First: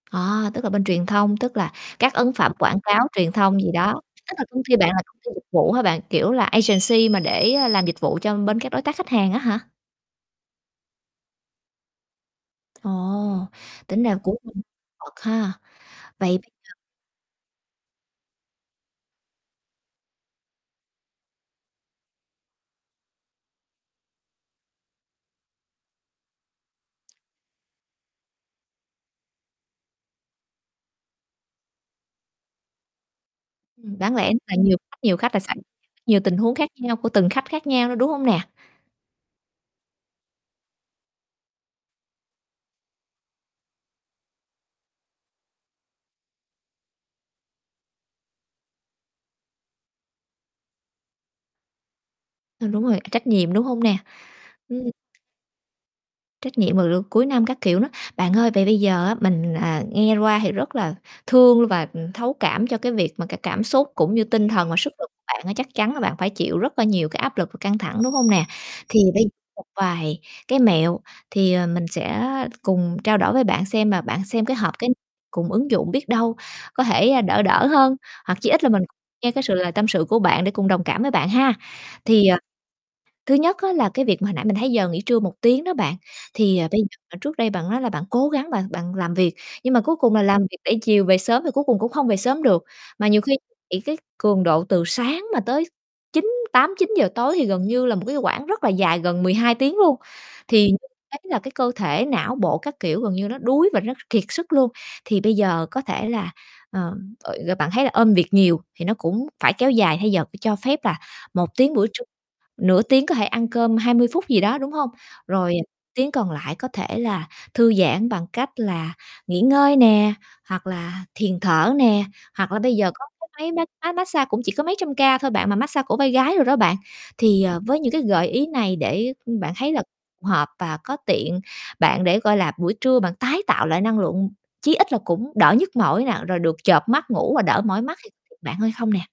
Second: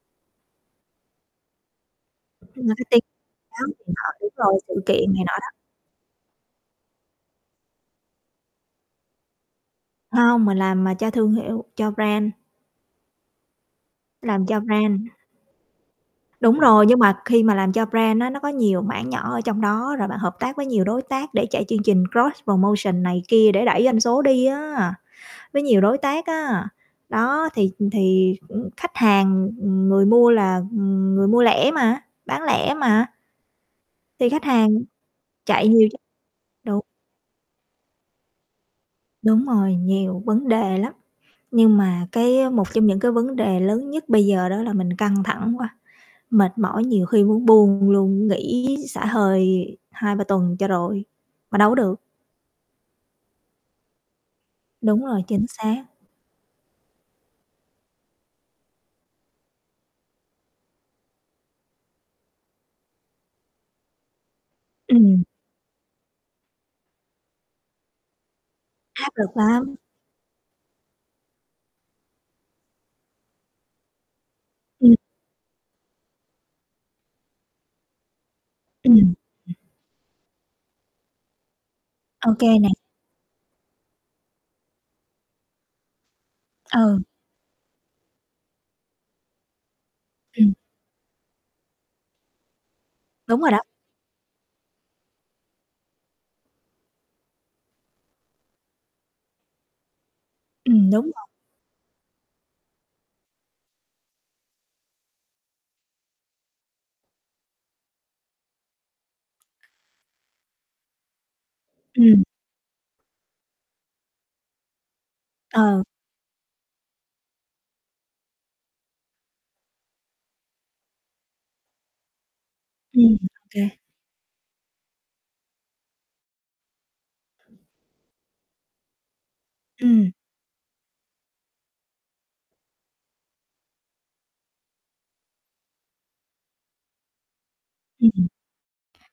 À, tức là bên truyền thông, tức là các ấn phẩm quảng Marketing, cáo, truyền thông đó gì điện đó. thoại đúng Tức là rồi, công sự ty bạn là kiện công này ty nọ dịch đó. vụ hả bạn? Kiểu là, agency mà để, à, làm dịch vụ cho bên các đối tác khách hàng á hả? Hông, mình làm, à, cho thương hiệu, cho brand. Ồ, tính ra cũng Làm cho [unintelligible] brand. bật ha. Vậy bây Đúng giờ rồi, nhưng mà khi mà làm cho brand á, nó có nhiều mảng nhỏ ở trong đó rồi bạn hợp tác với nhiều đối tác để chạy chương trình cross promotion này kia để đẩy doanh số đi á, với nhiều đối tác á. Đó thì, ừm, thì cũng khách hàng, ừm, người mua là, ừm, người mua lẻ mà, bán lẻ mà. Ừm, đáng Thì lẽ khách là hàng nhiều khách nhiều khách là xảy chạy nhiều chứ. nhiều tình huống khác Đúng. nhau của từng khách khác nhau nữa, đúng hông nè? Đúng rồi, nhiều vấn đề lắm, nhưng mà cái á, một trong những cái vấn đề lớn nhất bây giờ đó là mình căng thẳng quá, mệt mỏi nhiều khi muốn buông luôn, nghỉ xả hơi 2-3 tuần cho rồi, mà đâu có được. À, đúng rồi, à, trách nhiệm, đúng hông nè? Ừm. Đúng rồi, chính xác. Trách nhiệm vào lượt cuối năm các kiểu nữa. Bạn ơi, vậy bây giờ á, mình, à, nghe qua thì rất là thương luôn và, ừm, thấu cảm cho cái việc mà cái cảm xúc cũng như tinh thần và sức lực của Ừm. bạn á. Chắc chắn là bạn phải chịu rất là nhiều cái áp lực và căng thẳng, đúng hông nè? Thì Áp bây lực một lắm. vài cái mẹo, thì, ờ, mình sẽ cùng trao đổi với bạn xem, mà bạn xem cái hợp cái Ừm. cùng ứng dụng biết đâu có thể, ờ, đỡ đỡ hơn. Hoặc chí ít là mình Ừm, nghe cái sự [unintelligible] lời tâm sự của bạn để cùng đồng cảm với bạn ha. Thì, Ô ờ, kê, nè. thứ nhất á là cái việc mà hồi nãy mình thấy giờ nghỉ trưa 1 tiếng đó bạn, thì, ờ, bây giờ Ừ. mà bạn trước đây bạn nói là bạn cố gắng bạn bạn làm việc. Nhưng mà cuối cùng là làm Ừm. việc để chiều về sớm thì cuối cùng cũng không về sớm được, mà nhiều khi Đúng rồi đó. bị cái cường độ từ sáng mà tới chín tám, chín giờ tối thì gần như là một cái quãng rất là dài, gần 12 tiếng luôn. Thì Ừm, [unintelligible] đúng thấy rồi. là, cái, cơ thể não bộ các kiểu gần như nó đuối và nó kiệt sức luôn. Thì bây giờ có thể là, ờ, ồi rồi bạn thấy là ôm việc nhiều thì nó cũng phải kéo dài thay giờ phải cho phép là 1 tiếng buổi trưa, Ừm. nửa tiếng có thể ăn cơm 20 phút gì đó, đúng hông? Rồi, ờ, Ờ. tiếng còn lại có thể là thư giãn bằng cách là nghỉ ngơi nè, hoặc là thiền thở nè. Hoặc là bây giờ có Ừm, cái ô máy mát kê. máy mát xa cũng chỉ có mấy trăm ca thôi bạn, mà mát xa cổ vai gái đồ đó bạn. Thì, ờ, với những cái gợi ý này để, ưm, bạn thấy là Ừm. hợp và có tiện bạn để, gọi là, buổi trưa bạn tái tạo lại năng lượng, chí ít là cũng đỡ nhức mỏi nè, rồi được chợp mắt ngủ và đỡ mỏi mắt, Ừm, thì ừm. [unintelligible] bạn hơi không nè?